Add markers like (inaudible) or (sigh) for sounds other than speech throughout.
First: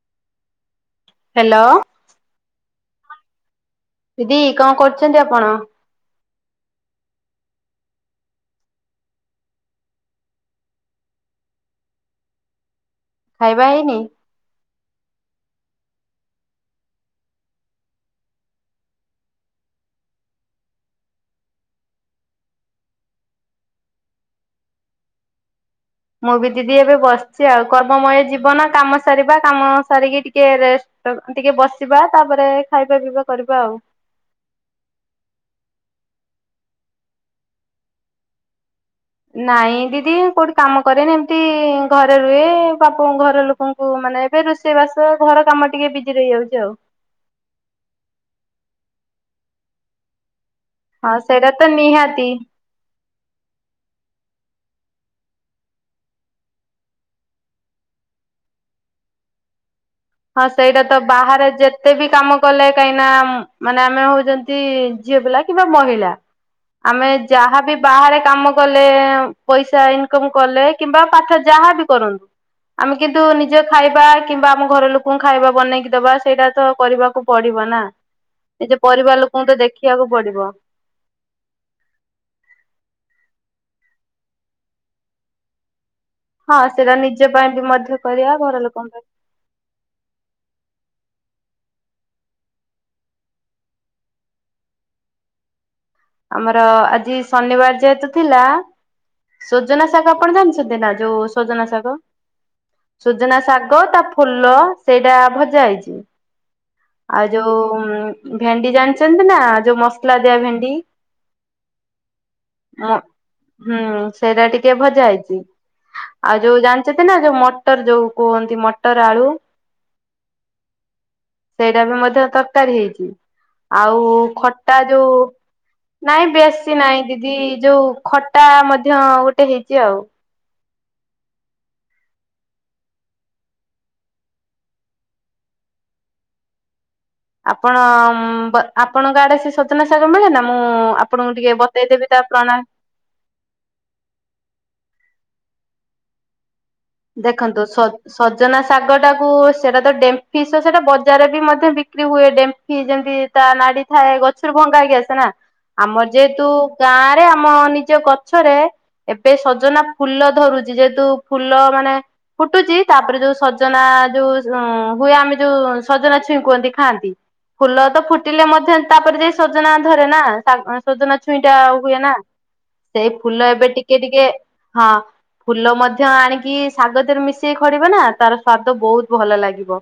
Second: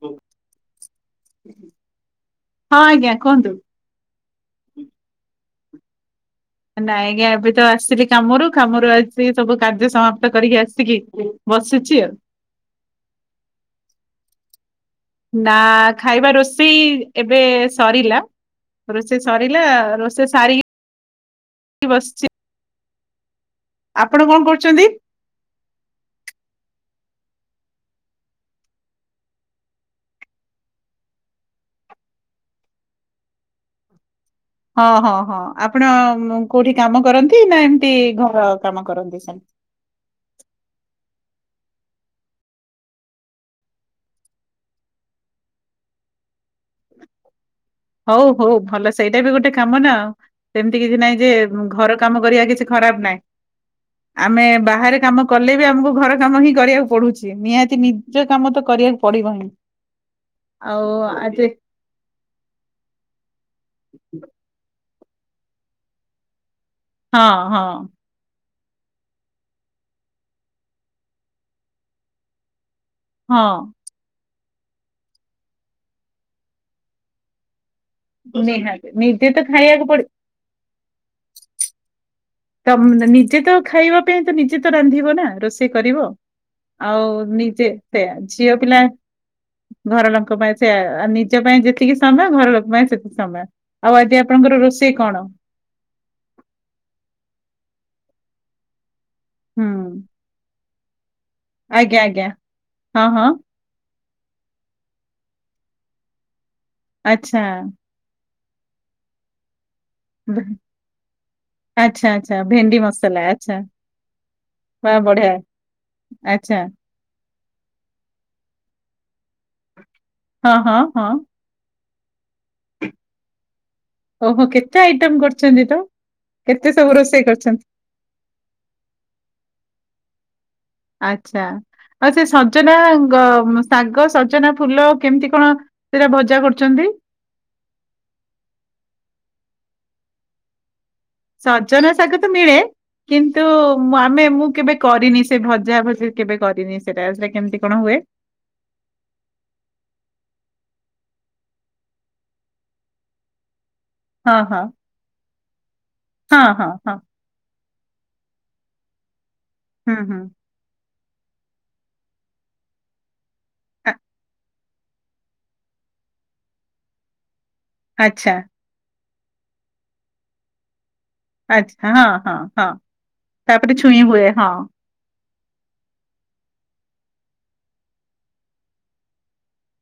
ଓ। Hello. ହଁ ଆଜ୍ଞା କୁହନ୍ତୁ? ଦିଦି କଁ କରୁଛନ୍ତି ଆପଣ? ନାଇଁ ଜ୍ଞା ଏବେତ ଆସିଲି କାମରୁ କାମରୁ ଆସି ସବୁ କାର୍ଯ୍ୟ ସମାପ୍ତ କରିକି ଆସିକି ବସିଚି ଆଉ। ଖାଇବା ହେଇନି? ନା ଖାଇବା ରୋଷେଇ ଏବେ ସରିଲା। ରୋଷେଇ ସରିଲା ରୋଷେଇ ସାରିକି ବସିଚି ଆପଣ କଣ କରୁଚନ୍ତି? ମୁଁ ବି ଦିଦି ଏବେ ବସିଚି ଆଉ କର୍ମମୟ ଯିବନ କାମ ସାରିବା କାମ ସାରିକି ଟିକେ ରେଷ୍ଟ ଟ ଟିକେ ବସିବା ତାପରେ ଖାଇବା ପିଇବା କରିବା ଆଉ। ହଁ ହଁ ହଁ ଆପଣ ମୁ କୋଉଠି କାମ କରନ୍ତି ନା ଏମତି ଘର କାମ କରନ୍ତି? ସେମିତି? ନାଇଁ ଦିଦି କୋଉଠି କାମ କରେନି ଏମତି ଘରେ ରୁହେ ବାପ ଘର ଲୋକଙ୍କୁ ମାନେ ଏବେ ରୋଷ ସେ ବାସ ଘର କାମ ଟିକେ ବିଜି ରହିଯାଉଚି ଆଉ। ହଉ ହଉ ଭଲ ସେଇଟା ବି ଗୋଟେ କାମ ନା ଉ ସେମିତି କିଛି ହଁ ନାଇଁ ଯେ ସେଇଟା ତ ଘର କାମ କରିବା କିଛି ଖରାପ ନାଇଁ। ହ ଆମେ ବାହାରେ କାମ କଲେ ବି ଆମକୁ ଘର କାମ ହିଁ କରିବାକୁ ପଡୁଛି ନିହାତି ନିଜ କାମ ତ କରିବାକୁ ପଡିବହିଁ। ହଁ ସେଇଟା ତ ବାହାରେ ଯେତେ ବି କାମ କଲେ କାହିଁନା ଉମ ମାନେ ଆମେ ହଉଚନ୍ତି ଝିଅ ପିଲ କିମ୍ବା ମହିଳା ଆମେ ହଁ ହଁ ଯାହାବ ବାହାରେ କାମ କଲେ ଉଁ ପଇସା ଇନକମ କଲେ କିମ୍ବା ପାଖେ ଯାହାବି କରନ୍ତୁ ଆମେ କିନ୍ତୁ ନିଜ ହଁ ଖାଇବା କିମ୍ବା ଆମ ଘର ଲୋ କୁ ଖାଇବା ବନେଇକି ଦବା ସେଇଟା ତ କରିବାକୁ ପଡିବ ନା। ନିଜ ନିହାତି ପରିବାର ନିଜେ ଲୋକଙ୍କୁ ତ ଖାଇବାକୁ ପଡି ଦେଖିବାକୁ ପଡିବ। ତମ ନିଜେ ତ ଖାଇବା ପାଇଁ ତ ନିଜେ ତ ରାନ୍ଧିବ ନା ରୋଷେଇ କରିବ। ହଁ ସେଇଟା ଆଉ ନିଜ ପାଇଁ ବି ନିଜେ ମଧ୍ୟ ତେ କରିବା ଝିଅ ଘର ପିଲା ଲୋକଙ୍କ ପାଇଁ ଘର ଲୋଙ୍କ ପାଇଁ ସେ ଆ ନିଜ ପାଇଁ ଯେତିକି ସମୟ ଘର ଲୋକ ପାଇଁ ସେତିକି ସମୟ। ଆଉ ଆଜିି ଆପଣଙ୍କର ରୋଷେଇ କଣ? ଆମର ଆଜି ଶନିବାର ଯେହେତୁ ଥିଲା। ହୁଁ ସୋଜନା ଶାଗ ଆପଣ ଜାଣଚ ସୁଦେନା ଯୋଉ ସଜନା ଶାଗ। ଆଜ୍ଞା ଆଜ୍ଞା ହଁ ହଁ ସୁଜନା ଶାଗ ତା ଫୁଲ ସେଇଟା ଭଜା ହେଇଚି। ଆଉ ଆଚ୍ଛା। ଯୋଉ ଉମ ଭେଣ୍ଡି ଜାଣିଛନ୍ତି ନା ଯୋଉ ମସଲା ଦିଆ ଭେଣ୍ଡି? ଆଛା ଆଛା। ଅ ହୁଁ ସେଇଟା ଟିକେ ବା ଭଜା ବଢିଆ ହେଇଚି ଆଉ ଆଚ୍ଛା। ଯୋଉ ଜାଣ ଚେତେ ନା ଯୋଉ ମଟର ଯୋଉ କୁହନ୍ତି ମଟର ଆଳୁ। ହଁ ହଁ ହଁ। ସେଟା ବି ମଧ୍ୟ ତରକାରୀ ହେଇଛି ଆଉ ଖଟା ଯୋଉ। ସେଁତି ତ। ନାଇଁ କେତେ ବେଶୀ ସବୁ ନାଇଁ ରୋଷେଇ ଦିଦି କରିଛନ୍ତି ଯୋଉ ଖଟା ମଧ୍ୟ ଗୋଟେ ହେଇଛି ଆଉ। ଆଛା ଆଉ ସେ ସଜନା ଗ ଶାଗ ସଜନା ଫୁଲ କେମିତି କଣ। ସେଇଟା ଭଜା କରୁଛନ୍ତି। ଆପଣ ମ୍ବ ଆପଣଙ୍କ ଆଡେ ସେ ସଜନା ଶାଗ ମିଳେ ନା ମୁଁ ଆପ ଆପଣଙ୍କୁ ଟିକେ ସଜନା ବତେଇଦେବି ଶାଗ ତା ତ ମିଳେ ପ୍ରଣାଳି। କିନ୍ତୁ ଆମେ ମୁଁ କେବେ କରିନି ସେ ଭଜା ଭଜି କେବେ କରିନି। ସେଟା ସେଇଟା ଦେଖନ୍ତୁ କେମତି କଣ ସ ହୁଏ। ସଜନା ଶାଗଟାକୁ ସେଇଟା ତ ଡେମ୍ଫି ସହ ସେଇଟା ବଜାରରେ ବି ମଧ୍ୟ ବିକ୍ରି ହୁଏ ଡେମ୍ଫି ଯେମିତି। ତା ନାଡି ଥାଏ ହଁ ଗଛରୁ ହଁ ଭଙ୍ଗା ହେଇକି ଆସେ ନା ଆମର ହଁ ଯେହେତୁ ହଁ ହଁ ଗାଁ। ରେ ଆମ ନିଜ ଗଛରେ ଏବେ ସଜନା ହୁଁ ହୁଁ ଫୁଲ ଧରୁଛି ଯେହେତୁ। ଫୁଲ ମାନେ ଫୁଟୁଛି ତାପରେ ଯୋଉ ସଜନା ଆ- ଯୋଉ। ଉଁ ହୁଏ ଆମେ ଯୋଉ ସଜନା ଛୁଇଁ କୁହନ୍ତି ଖାଆନ୍ତି ଫୁଲ ତ ଆଚ୍ଛା ଫୁଟିଲେ ମଧ୍ୟ ତାପରେ ଯାଇ ସ ସଜନା ଧରେ ନା ସାଗ ସଜନା ଛୁ ଛୁଇଁଟା ଆଚ୍ଛା ହୁଏ ହଁ ନା ହଁ ହଁ ସେଇ ଫୁଲ ଏବେ ତାପରେ ଟିକେ ଛୁଇଁ ଟିକେ ହୁଏ ହଁ। ଫୁଲ ମଧ୍ୟ ଆଣିକି ଶାଗ ଧିଏରେ ମିଶେଇ ଖଡିବେ ନା ତାର ସ୍ଵାଦ ବହୁତ ଭଲ ଲାଗିବ।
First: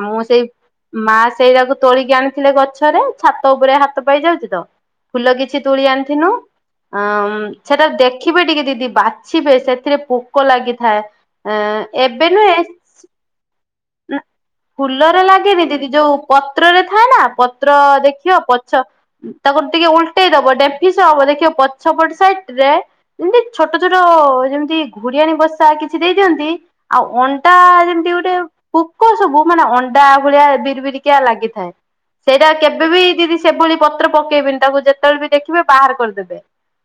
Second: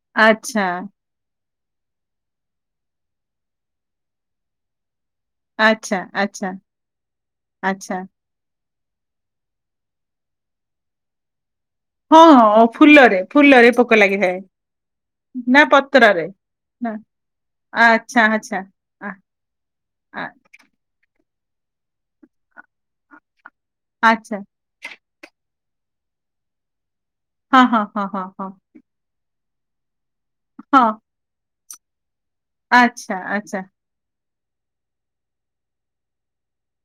ଆଉ ମୁଁ ସେଇ ଆଚ୍ଛା ମା ସେଇରା କୁ ତୋଳିକି ଆଣିଥିଲେ ଗଛରେ ଛାତ ଉପରେ ହାତ ପାଇ ଯାଉଛି ତ। ଫୁଲ କିଛି ତୁଳି ଆଚ୍ଛା ଆଣିଥିନୁ ଆଚ୍ଛା ଆଁ ସେଟା ଆଚ୍ଛା ଦେଖ। ଦେଖିବେ ଟିକେ ଦିଦି ବାଛିବେ ସେଥିରେ ପୋକ ଲାଗିଥାଏ। ଏବେ ହଁଁ ନୁହେଁ ଫୁଲରେ ଫୁଲରେ ପୋକ ଲାଗିଥାଏ। ଫୁଲରେ ନା ଲାଗେନି ଦିଦି ଯୋଉ ପତ୍ରରେ ପତ୍ରରେ ଥାଏ ନା ପତ୍ର ଆଚ୍ଛା ଦେଖିବ ଆଚ୍ଛା ପଛ। ଆ ତାକୁ ଟିକେ ଆ ଉଲଟେଇ ଦବ ଡେମ୍ପି ସହ ଦେଖିବ ପଛପଟ ସାଇଟ ରେ ଏମତି ଛୋଟ ଛୋଟ। ଆଚ୍ଛା। ଯେମତି ଘୁଡିଆଣି ବସା କିଛି ଦେଇଦିଅନ୍ତି ଆଉ ଅଣ୍ଟା ହଁ ହଁ ହଁ ଯେମିତି ହଁ ଗୋଟେ ହଁ ପୁ ପୋକ ସବୁ ମାନେ ଅଣ୍ଡା ଭଳିଆ ବିରି ହଁ ବିରିକିଆ ଲାଗିଥାଏ ସେଇଟା କେବେ ବି ଆଚ୍ଛା ଦିଦି ଆଚ୍ଛା ସେଭଳି। ପତ୍ର ପକେଇବେନି ତାକୁ ଯେତେବେଳେ ବି ଦେଖିବେ ବାହାର କରିଦେବେ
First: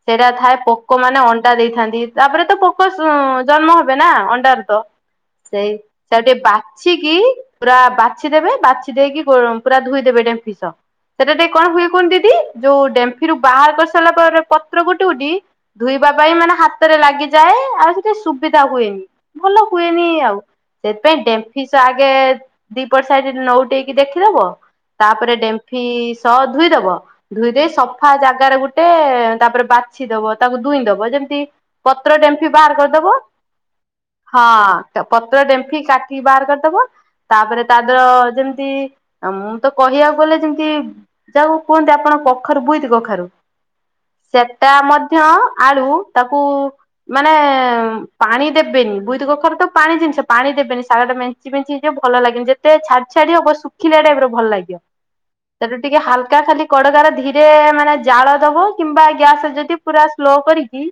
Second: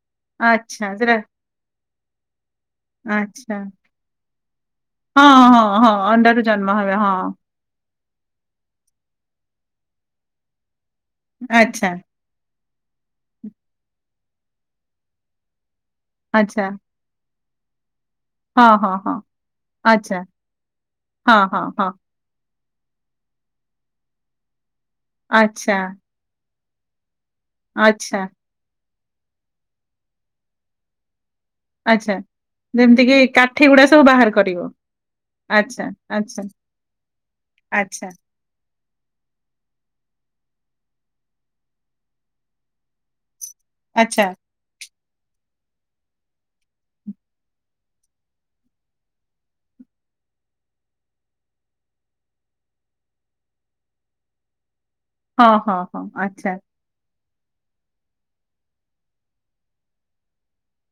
ସେଇଟା ଥାଏ ଆଚ୍ଛା ପୋକ ସେଟା ମାନେ ଅ ଣ୍ଡା ଦେଇଥାନ୍ତି ତାପରେ ତ ପୋକ ସ ଉଁ। ଆଚ୍ଛା ଜନ୍ମ ହବେ ନା ଅଣ୍ଡାରୁ ତ ହଁ ହଁ ସେଇ ହଁ ସେଇଆକୁ ଅଣ୍ଡାରୁ ଟିକେ ଜନ୍ମ ହେବେ ବାଛି କିି। ହଁ ପୁରା ବାଛି ଦେବେ ବାଛି ଦେଇକି ଗୋ ପୁରା ଧୋଇଦେବେ ଡେମ୍ଫି ସହ। ସେଟା ଟିକେ କଣ ହୁଏ ଆଚ୍ଛା କୁହନି ଦିଦି ଯୋଉ ଡେମ୍ଫିରୁ ବାହାର କରି ସାରିଲା ପରେ ପତ୍ର ଗୋଟି ଗୋଟି। ଧୋଇବା ପାଇଁ ମାନେ ଆଚ୍ଛା ହାତରେ ଲାଗିଯାଏ ଆଉ ସେ ଟିକେ ସୁ ସୁବିଧା ହଁ ହଁ ହୁଏନି ହଁ ଭଲ ହୁଏନି ଆଚ୍ଛା ଆଉ ସେଥିପାଇଁ ହଁ ହଁ ଡେମ୍ଫି ସହ ହଁ ଆଗେ। ଦିପଟ ସାଇଡି ନୋଉ ଟେଇକି ଦେଖି ଦବ ତାପରେ ଆଚ୍ଛା ଡେମ୍ଫି ସହ ଧୁଇ ଦବ। ଧୁଇ ଦେଇ ସଫା ଆଚ୍ଛା ଜାଗାରେ ଗୋଟେ ତାପରେ ବାଛି ଦବ ତାକୁ ଦୁଇଁ ଦବ ଯେମିତି। ଆଚ୍ଛା ପତ୍ର ଡେମ୍ପି ବାହାର କରି। ଯେମିତି ଦବ କିି କାଠି ଗୁଡା ସବୁ ବାହାର ହଁ କରିବ ତା ପତ୍ର ଡେମ୍ଫି ଆଚ୍ଛା କାଟିକି ଆଚ୍ଛା ବାହାର କରିଦବ। ତାପରେ ତା ଆଚ୍ଛା ଦେହରେ ଯେମିତି। ଆଉ ମୁଁ ତ କହିବାକୁ ଗଲେ ଯେମିତି ଯା କୁ କୁହନ୍ତି ଆପଣ କଖାରୁ ବୁଇତି କଖାରୁ। ଆଚ୍ଛା। ସେଟା ମଧ୍ୟ ଆଳୁ ତାକୁ ମାନେ। ପାଣି ଦେବେନି ବୁଇତି କଖାରୁ ତ ପାଣି ଜିନିଷ ପାଣି ଦେବେନି ସାଗ ଟା ମେଞ୍ଚି ମେଞ୍ଚି ହେଇ ଯିବ ଭଲ ଲାଗେନି ଯେ ଯେତେ ଛାଡି ଛାଡି ହବ ଶୁଖିଲା ଟାଇପ ର ଭଲ ଲାଗିବ ହଁ ସେଠୁ ହଁ ଟିକେ ହଁ ହାଲକା ଆଚ୍ଛା ଖାଲି। କଡକାର ର ଧୀରେ ମାନେ ଜାଳ ଦବ କିମ୍ବା ଗ୍ୟାସ ରେ ଯଦି ପୁରା ସ୍ଲୋ କରିକି।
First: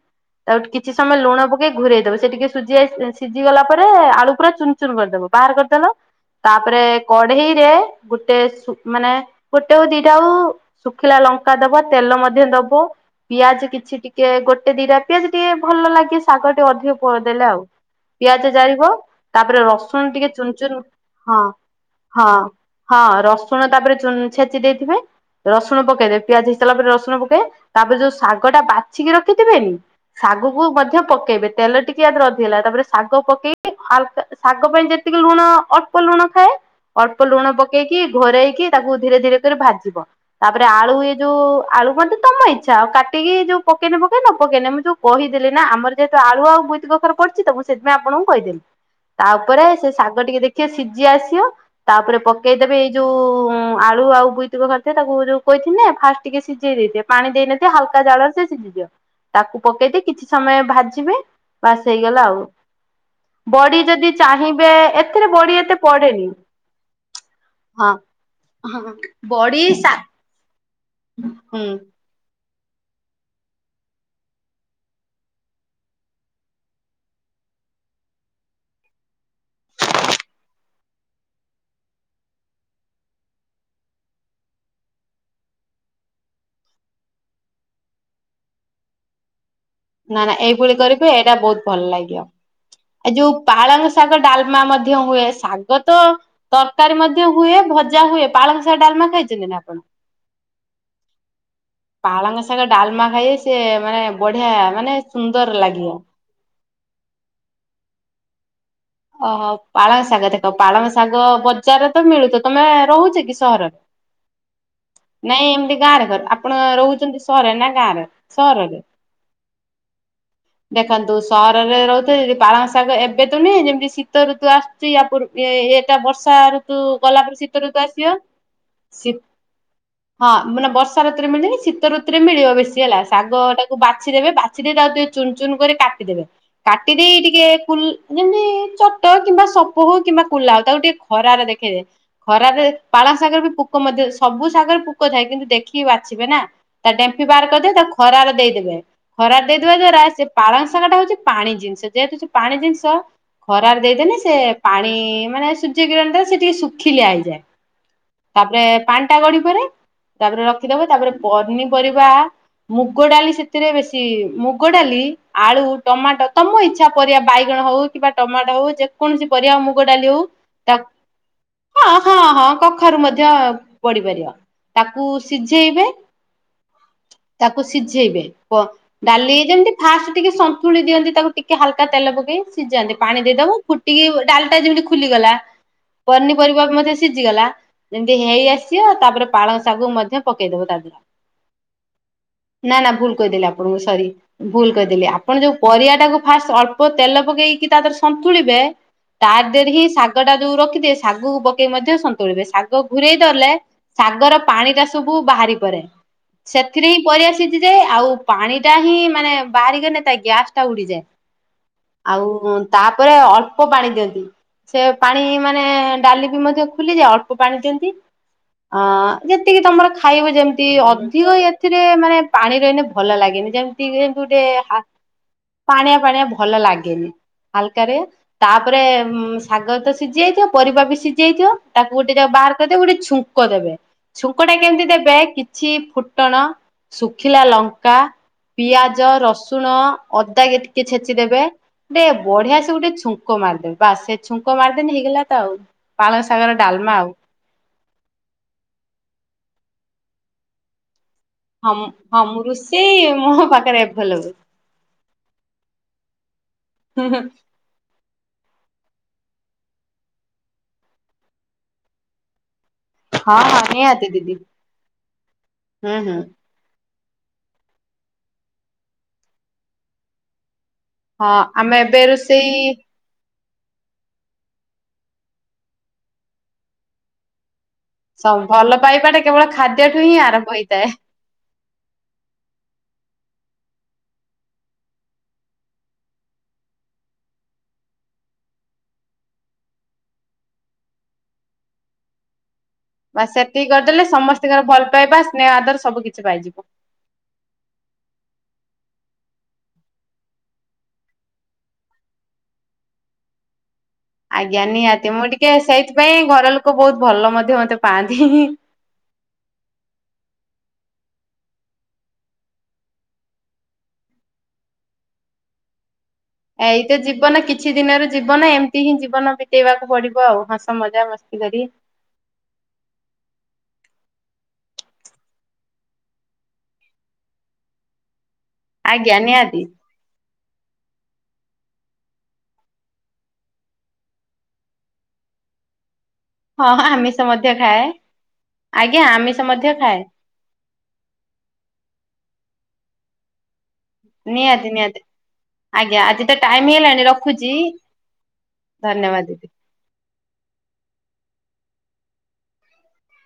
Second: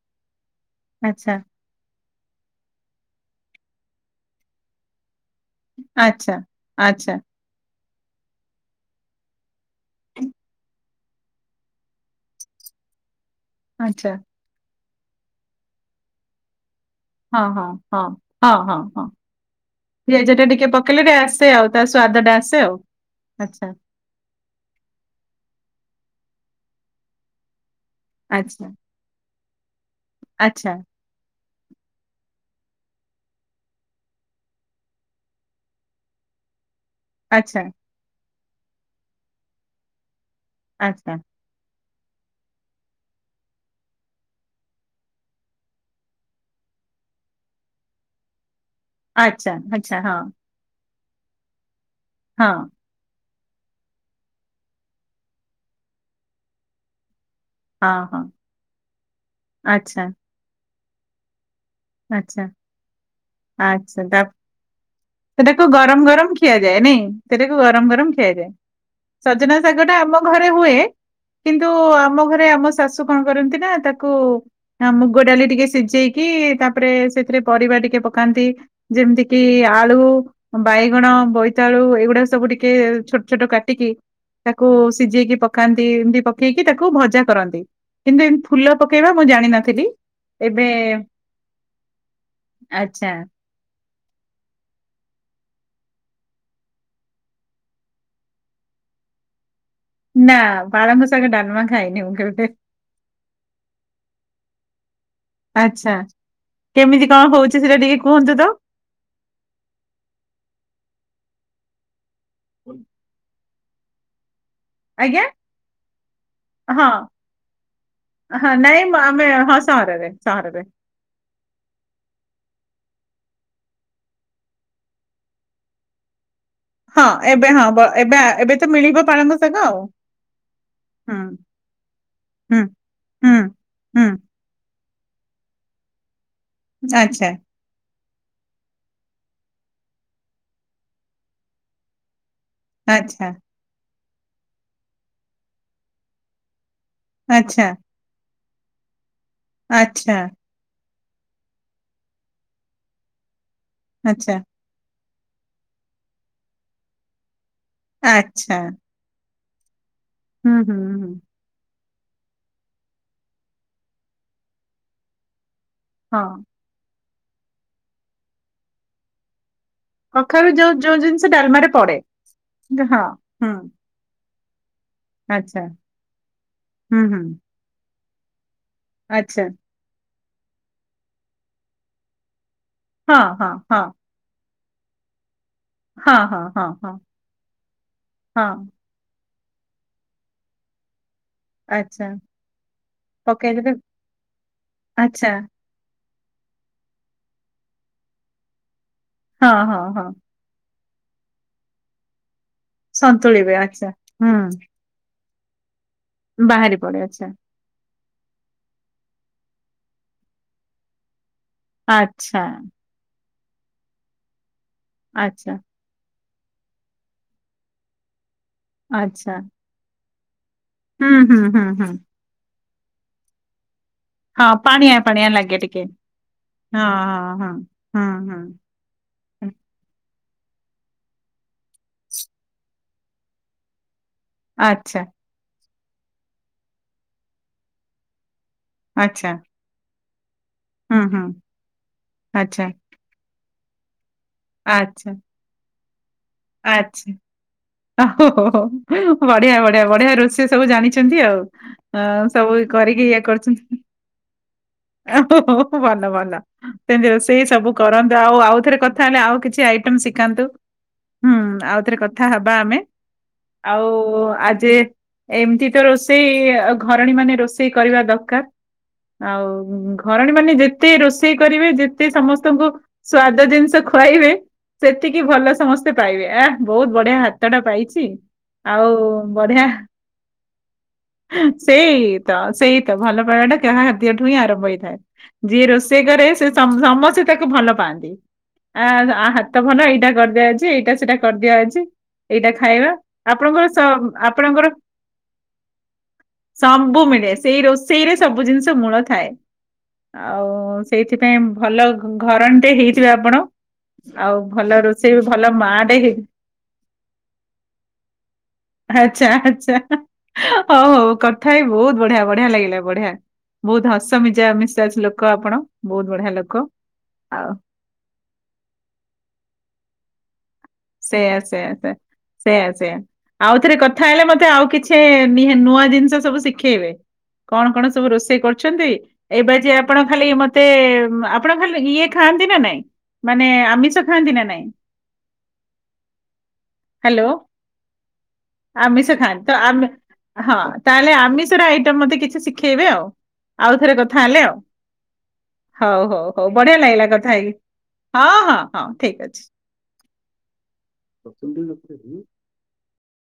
ତାକୁ ଟି କିଛି ସମୟ ଆଚ୍ଛା ଲୁଣ ପକେଇ ଘୁରେଇ ଦବ ସେ ଟିକେ ସୁଝି ଆସି ସିଝି ଗଲା ପରେ ଆଳୁୁରା ଚୁନ ଚୁନ କରିଦବ। ବାହାର କରିଦେଲ ଆଚ୍ଛା ତାପରେ ଆଚ୍ଛା କଢେଇରେ ଗୋଟେ ସୁ ମାନେ। ଗୋଟେ ହଉ ଦିଟା ହଉ ଶୁଖିଲା ଲଙ୍କା ଦବ ତେଲ ମଧ୍ୟ ଦବ। ପିଆଜ କିଛି ଆଚ୍ଛା ଟିକେ ଗୋଟେ ଦିଟା ପିଆଜ ଟିକେ ଭଲ ଲାଗେ ଶାଗ ଟିକେ ଅଧିକ। କ ହଁ ଦେଲେ ଆଉ ହଁ ହଁ ପିଆଜ ହଁ ହଁ ଜାରିବ ହଁ ତାପରେ ରସୁଣ ଟିକେ ପିଆଜ ଟା ଚୁନ ଚୁନ ପକେଇଲେ ଟିକେ ହଁ। ଆସେ ଆଉ ତା ସ୍ଵାଦ ହଁ ଟା ଆସେ ହଁ ରସୁଣ ଆଉ। ତାପରେ ଉଁ ଛେଚି ଦେଇଥିବେ ରସୁଣ ପକେଇବେ ପିଆଜ ହେଇସାଇଲା ପରେ ରସୁଣ ପକେଇବେ ତାପରେ ଯୋଉ ଶାଗଟା ଆଚ୍ଛା ବା ଛିକି ରଖିଥିବେନି ଶାଗକୁ ଆଚ୍ଛା ମଧ୍ୟ ପକେଇବେ ତେଲ ଟିକେ ଆଦେହରେ ଅଧିକ ଲାଗେ ତାପରେ ଶାଗ ପକେଇକି ହାଲକା ଶାଗ ପାଇଁ ଯେତିକି ଲୁଣ ଅ ଳ୍ପ ଲୁଣ ଖାଏ ଅଳ୍ପ ଲୁଣ ଆଚ୍ଛା ପକେଇକି ଘୋରେଇକି ତାକୁ ଧୀରେ ଧୀରେ କରି ଭାଜିବ। ତାପରେ ଆଳୁ ଏ ଆଚ୍ଛା ଯୋଉ ଆଳୁ (unintelligible) ତମ ଇ ଆଛା ଆଉ କାଟିକି ଯୋଉ ପକେଇନେ ପକୁଅ ନ ପକେଇନେ ମୁଁ ଯୋଉ କହିଦେଲି ନା ଆମର ଯେହେତୁ ଆଳୁ ଆଉ ବୋଇତି କଖର ପଡିଚି ତ ମୁଁ ସେଥିପାଇଁ ଆପଣଙ୍କୁ କହିଦେଲି ତା ଆଚ୍ଛା ଆଚ୍ଛା ଉପରେ ସେ ଆଚ୍ଛା ଶାଗ ହଁ ଟିକେ ଦେ ଖିଏ ସିଜି ଆସିବ ତାପରେ ହଁ ପକେଇଦେବେ ଏଇ ଯୋଉ ଆଳୁ ଆଉ ବୋଇତି କଖାରୁ ଥାଏ ତାକୁ ଯୋଉ କହିଥିଲି ନା ଫାଷ୍ଟ ଟିକେ ସିଜେଇ ଦେଇଥିବେ ପାଣି ଦେଇନ ହଁ ହାଲକା ହଁ ଜାଳରେ ସେ ସିଝି ଯିବ ତାକୁ ଆଚ୍ଛା ପକେଇଦେଇ କିଛି ସମୟ ଭାଜିବେ ପାସ୍ ହେଇଗଲା ଆଉ। ଆଚ୍ଛା ବଡି ଆଚ୍ଛା ଯଦି ତା ଚାହିଁବେ ଏଥିରେ ବଡି ସେଟାକୁ ଏତେ ଗରମ ପଡେନି। ଗରମ ଖିଆଯାଏ ନାଇଁ ସେଟାକୁ ହଁ। ଗରମ ଗରମ ଖିଆଯାଏ ହଁ। ସଜନା ବଡି ଶା ଶାଗଟା ଆମ ଘରେ ହୁଏ ହୁଁ କିନ୍ତୁ ଆମ ଘରେ ଆମ ଶାଶୁ କଣ କରନ୍ତି ନା ତାକୁ ଆ ମୁଗ ଡାଲି ଟିକେ ସିଜେଇକି ତା ତାପରେ ସେଥିରେ ପରିବା ଟିକେ ପକାନ୍ତି ଯେମତି କି ଆଳୁ ବାଇଗଣ ବୋଇତାଳୁ ଏଇଗୁଡାକ ସବୁ ଟିକେ ଛୋଟ ଛୋଟ କାଟିକି ତାକୁ ସିଜେଇକି ପକାନ୍ତି ଏମତି ପକେଇକି ତାକୁ ଭଜା କରନ୍ତି। କିନ୍ତୁ ଏମ ଫୁଲ ପକେଇବା ମୁଁ ଜାଣିିନଥିଲି ନା ନା ଏଇଭଳି କରିବେ ଏଇଟା ବୋହୁତ ଭଲ ଲାଗିବ। ଆ ଏ ଆଚ୍ଛା ଯୋଉ ପାଳଙ୍ଗ ଶାଗ ଡାଲମା ମଧ୍ୟ ହୁଏ ଶାଗ ତ ତରକାରୀ ମଧ୍ୟ ହୁଏ ଭଜା ହୁଏ ପାଳଙ୍ଗ ଶାଗ ଡାଲମା ଖାଇଛନ୍ତି ନା ଆପଣ? ନା ପାଳଙ୍ଗ ସାଗ ଡାମା ଖାଇନି ମୁଁ କେବେ ପାଳଙ୍ଗ ବି। ଶାଗ ଡାଲମା ଖାଇଏ ସିଏ ମାନେ ବଢିଆ ମାନେ ସୁନ୍ଦର ଲାଗିବ। ଆଚ୍ଛା କେମିତି କଣ ହୋଉଚି ସେଟା ଟିକେ କୁହନ୍ତୁ ତ। ଅହ ପାଳଙ୍ଗ ଶାଗ ଦେଖ ପାଳଙ୍ଗ ଶାଗ ବ ଜାରରେ ତ ମିଳୁଥୁବ ତମେ ରହୁଚ କି ସହର? ଆଜ୍ଞା ହଁ ରହୁଛନ୍ତି ସହରରେ ନା ଗାଁରେ? ହଁ ସହରରେ। ନାଇଁମ ଆମେ ହଁ ସହରରେ। ସହରରେ। ଦେଖନ୍ତୁ ସହରରେ ରହୁଥୁବେ ଯଦି ପାଳଙ୍ଗ ଶାଗ ଏବେ ତ ନୁହେଁ ଯେମ ଶୀତ ଋତୁ ଆସୁଚି ଆପୁର ଇଏ ଏଇଟା ବର୍ଷା ଋ ତୁ ହଁ ଗଲାପରେ ଏବେ ହଁ ଶୀତଋତୁ ବ ଆସିବା ଏବେ ଏବେ ତ ମିଳିବ ଶୀ ପାଳଙ୍ଗ ଶାଗ ଆଉ ହଁ ମାନେ ବର୍ଷା ହୁଁ ଋତୁରେ ମିଳେନି ଶୀତ ଋତୁରେ ମିଳିବ ହୁଁ ବେଶୀ ହେଲା ହୁଁ। ଶାଗଟାକୁ ହୁଁ ବାଛି ଦେବେ ବା ଛି ଦେଇ ତାକୁ ଟିକେ ଚୁନ ଚୁନ କରି କାଟିଦେବେ କାଟି ଦେଇ ଆଚ୍ଛା ଟିକେ କୁଲ୍ ଯେମତି ଖଟ କିମ୍ବା ସପ ହୋଉ କିମ୍ବା କୁଲା ହୋଉ ତାକୁ ଟିକେ ଖରାରେ ଦେଖେଇବେ ଖରାରେ ପାଳଙ୍ଗ ଆଚ୍ଛା ଶାଗରେ ବି ପୋ କ ମଧ୍ୟ ସବୁ ଶାଗରରେ ପୋକ ଥାଏ କିନ୍ତୁ ଦେଖିକି ବାଛିବେ ନା ତା ଡେମ୍ଫି ବାହାର ଆଚ୍ଛା କରିଦେବେ ତାକୁ ଖରାରେ ଦେଇଦେବେ ଖରାରେ ଦେଇଦବା ଦ୍ଵାରା ଆଚ୍ଛା ସେ ପାଳଙ୍ଗ ସାଙ୍ଗଟା ହୋଉଚି ପାଣି ଜିନିଷ ଯେହେତୁ ସେ ପାଣି ଜିନିଷ ଖରାରେ ଦେଇଦେନେ ଆଚ୍ଛା। ସିଏ ପାଣି ମାନେ ସୂର୍ଯ୍ୟ କିରଣ ଥାଏ ସିଏ ଟିକେ ଶୁଖିଲିଆ ହେଇଯାଏ ଆଚ୍ଛା ତାପରେ ପାଣିଟା ଗଡି ପଡେ ତାପରେ ହୁଁ ହୁଁ ରଖିଦବ ହୁଁ ତାପରେ ପନି ପରିବା ମୁଗ ଡାଲି ସେଥିରେ ବେଶୀ ମୁଗ ଡାଲି ଆଳୁ, ଟମାଟୋ ହଁ ତମ ଇଚ୍ଛା ପରିବା ବାଇଗଣ ହୋଉ କିମ୍ବା ଟମାଟୋ ହୋଉ ଯେ କୌଣସି ପରିବା ମୁଗ ଡାଲି ହୋଉ କଖାରୁ ଯୋଉ ତାକ୍ ଯୋଉ ଜିନିଷ ଡାଲମାରେ ହଁ ପଡେ। ହଁ ହଁ କଖାରୁ ହୁଁ ମଧ୍ୟ ପଡିପାରିବା ତାକୁ ଆଚ୍ଛା ସିଝେଇବେ ହୁଁ ହୁଁ ତା କୁ ସିଝେଇବେ ପ ଡାଲି ଆଚ୍ଛା ଯେମିତି ଫାଷ୍ଟେ ଟିକେ ସନ୍ତୁଳି ଦିଅନ୍ତି ତାକୁ ଟିକେ ହାଲକା ତେଲ ପକେଇ ସିଜାନ୍ତି। ହଁ ପାଣି ହଁ ଦେଇଦବ ହଁ। ଫୁଟିକି ଡାଲିଟା ଯେମିତି ଖୁଲିଗଲା ହଁ ହଁ ପନିପରିବା ହଁ ମଧ୍ୟ ହଁ ସିଜିଗଲା ଯେମତି ହେଇ ହଁ ଆସିବ ତାପରେ ପାଳଙ୍ଗ ଶାଗକୁ ମଧ୍ୟ ପକେଇଦବ ତା ଦେହରେ। ଆଚ୍ଛା ନା ନା ଭୁଲ କହିଦେଲି ପକେଇଦେଲେ ଆପଣଙ୍କୁ ସରି ଭୁଲ କହିଦେଲି। ଆଚ୍ଛା ଆପଣ ଯୋଉ ପରିବା ଟାକୁ ଫାଷ୍ଟ ଅଳ୍ପ ତେଲ ପକେଇକି ତା ଦେହରେ ସନ୍ତୁଳିବେ ତା ହଁ ଦେହରେ ହଁ ହିଁ ହଁ। ଶାଗଟା ଯୋଉ ରଖିଦିଏ ଶାଗକୁ ପକେଇ ମଧ୍ୟ ସନ୍ତୁଳିବେ ଶାଗ ଘୁରେଇଦଲେ ସନ୍ତୁଳିବେ ଆଚ୍ଛା ଶାଗର ହୁଁ ପାଣି ଟା ତୁବୁ ବାହାରି ପରେ। ବାହାରି ସେଥିରେ ପଡେ ହିଁ ଆଚ୍ଛା ପରିବା ସି ଯି ଯାଏ ଆଉ ପାଣି ଟା ହିଁ ମାନେ ବାହାରିଗନେ ତା ଗ୍ୟାସଟା ଉଡିଯାଏ। ଆଚ୍ଛା ଆଉ ତାପରେ ଅଳ୍ପ ପାଣି ଦିଅନ୍ତି ସେ ପାଣି ଆଚ୍ଛା। ମାନେ ଡାଲି ବି ମଧ୍ୟ ଫୁଲିଯାଏ ଅଳ୍ପ ପାଣି ଦିଅନ୍ତି ଅ ଆଚ୍ଛା ଯେତିକି ତମର ଖାଇବ ଯେମ ତି ହୁଁ ଅଧିକ ହୁଁ ହୁଁ ଏଥିରେ ହୁଁ ମାନେ ପାଣି ରହିଲେ ଭଲ ଲାଗେନି ଯେମିତି ଟୁଟେ ହଁ ହା ପାଣିଆ ପାଣିଆ ଲାଗେ ଟିକେ ପାଣିଆ ପାଣିଆ ଭଲ ହଁ ଲାଗେନି ହଁ ହଁ। ହାଲକାରେ ହୁଁ ହୁଁ ତା ତାପରେ ଶାଗ ତ ସିଜି ଯାଇଥିବ ପରିବା ବି ସିଜି ଯାଇଥିବ ତାକୁ ଗୋଟେ ଯା ବାଆର କରିଦେବେ ଗୋଟେ ଛୁଙ୍କ ଦେବେ। ଛୁଙ୍କ ଟା କେମିତି ଆଚ୍ଛା ଦେବେ କିଛି ଫୁଟଣ, ଶୁଖିଲା ଲଙ୍କା ପିଆଜ, ଆଚ୍ଛା ରସୁଣ, ଅଦା କି ଟିକେ ହୁଁ ଛେଚି ହୁଁ ଦେବେ ଟେ ବଢିଆ ଆଚ୍ଛା ସେ ଗୋଟେ ଛୁଁ ଙ୍କ ମାରିଦେବେ ବାସ ସେ ଛୁଙ୍କ ମାରିଦେଲେ ଆଚ୍ଛା। ହେଇଗଲା ତ ଆଉ। ପାଳଙ୍ଗ ଶାଗର ଡାଲମା ଆଉ। ଓହ ବଢିଆ ବଢିଆ ବଢିଆ ରୋଷେଇ ସବୁ ଜାଣିଛନ୍ତି ଆଉ। ହଁମୁଁ ଅ ହଁ ମୁଁ ସବୁ ରୁଷେଇ କରିକି ମୋ ପାଖରେ ଆ ଭଲ ହୁଏ। ଓ ଓ ହ ଭଲ ଭଲ ସେମିତି ର ସେ ସବୁ କରନ୍ତୁ ଆଉ ଆଉଥରେ କଥା ହେଲେ ଆଉ କିଛି ଆଇଟମ ଶିଖାନ୍ତୁ। ହୁଁ ଆଉଥରେ କଥା ହବା ଆମେ। ହଁ ହଁ ଆଉ ନିହାତି ଦିଦି। ଆଜି ଏମିତି ତ ହୁଁ ହୁଁ ରୋଷେଇ ଘରଣୀ ମାନେ ରୋଷେଇ କରିବା ଦରକାର। ଆଉ ଘରଣୀ ମାନେ ଯେତ ତେ ରୋଷେଇ ହଁ କରିବେ ଆମେ ଏବେ ଯେତେ ରୋଷେଇ ସମସ୍ତଙ୍କୁ ସ୍ଵାଦ ଜିନିଷ ଖୁଆଇବେ ସେତିକି ଭଲ ସମସ୍ତେ ପାଇବେ ଆ ବହୁତ ବଢିଆ ହାତ ଟା ପାଇଚି। ସ ଭଲ ପାଇବାଟା କେବଳ ଖାଦ୍ୟଠୁ ହିଁ ଆରମ୍ଭ ହେଇଥାଏ। ସେଇ ତ ସେଇତ ଭଲ ପାଇବାଟା କାହା ଖାଦ୍ୟ ଠୁହିଁ ଆର ଥାଏ ଯିଏ ରୋଷେଇ କରେ ସେ ସମସ୍ତେ ତାକୁ ଭଲ ପାଆନ୍ତି। ଆ ହାତ ଭଲ ଏଇଟା କରିଦେ ଆଜି ଏଇଟା ସେଇଟା କରିଦିଆ ଆଜି ଏଇଟା ଖାଇବା। ବାସ ଆପଣଙ୍କର ସେତିକି କରିଦେଲେ ସ- ସମସ୍ତଙ୍କର ଆପଣଙ୍କର ଭଲ ପାଇବା ସ୍ନେହ ଆଦର ସବୁ କିିଛି ପାଇଯିବୁ। ବୁ ମିଳେ ସେଇ ରୋଷେଇ ରେ ସବୁ ଜିନିଷ ମୂଳ ଥାଏ। ଆଉ ସେଇଥିପାଇଁ ଭଲ ଘରଣିଟେ ହେଇଥିବେ ଆପଣ। ଆଉ ଆଜ୍ଞା ଭଲ ନିହାତି ରୋଷେଇ ମୁଁ ଭଲ ଟିକେ ମା ଟେ ହେଇ ସେଇଥିପାଇଁ ଘର ଲୋକ ବହୁତ ଭଲ ମଧ୍ୟ ମତେ ପାଆନ୍ତି। ଆଛା ଆଛା ହଉ ହଉ କଥା ହେଇ ବହୁତ ବଢିଆ ବଢିଆ ଲାଗିଲା ବଢିଆ। ବହୁତ ହସ ମିଜା ମିଶା ଲୋକ ଆପଣ ବହୁତ ବଢିଆ ଲାଗୁ ଏଇତ ଜୀବନ କିଛି ଦିନର ଜୀବନ ଏମିତି ହିଁ ଜୀବନ ବିତେଇବାକୁ ପଡିବ ଆଉ ହସ ମଜା ସେଇଆ ମସ୍ତି କରି। ସେଇଆ ସେ ସେଇଆ ସେଇଆ। ଆଉ ଥରେ କଥା ହେଲେ ମତେ ଆଉ କିଛି ନୀହା ନୂଆ ଜିନିଷ ସବୁ ଶିଖେଇବେ। କଣ କଣ ସବୁ ରୋଷେଇ କରୁଛନ୍ତି ଆଜ୍ଞା ଏବେ ନିହାତି ଯ ଆପଣ ଖାଲି ମତେ ଆପଣ ଖାଲି ଇଏ ଖାଆନ୍ତି ନା ନାଇଁ ମାନେ ଆମିଷ ଖାଆନ୍ତି ନା ନାଇଁ। ହଁ ଆମିଷ ହ୍ୟାଲୋ। ମଧ୍ୟ ଖାଏ। ଆଜ୍ଞା ଖାଆନ୍ତି ଆମିଷ ତ ମଧ୍ୟ ଆମେ ଖାଏ। ହଁ ତାହେଲେ ଆମିଷର ଆଇଟମ ମତେ କିଛି ଶିଖେଇବେ ଆଉ। ଆଉଥରେ କଥା ହେଲେ ଆଉ। ନିହାତି ନିହାତି। ଆଜ୍ଞା ହଉ ଆଜି ହଉ ତ ହଉ ଟାଇମ ବଢିଆ ହେଇଗଲାଣି ଲାଗିଲା କଥା ରଖୁଛି ହେଇକି ହଁ ହଁ ହଁ ଠିକ ଧନ୍ୟବାଦ। ଅଛି। (unintelligible)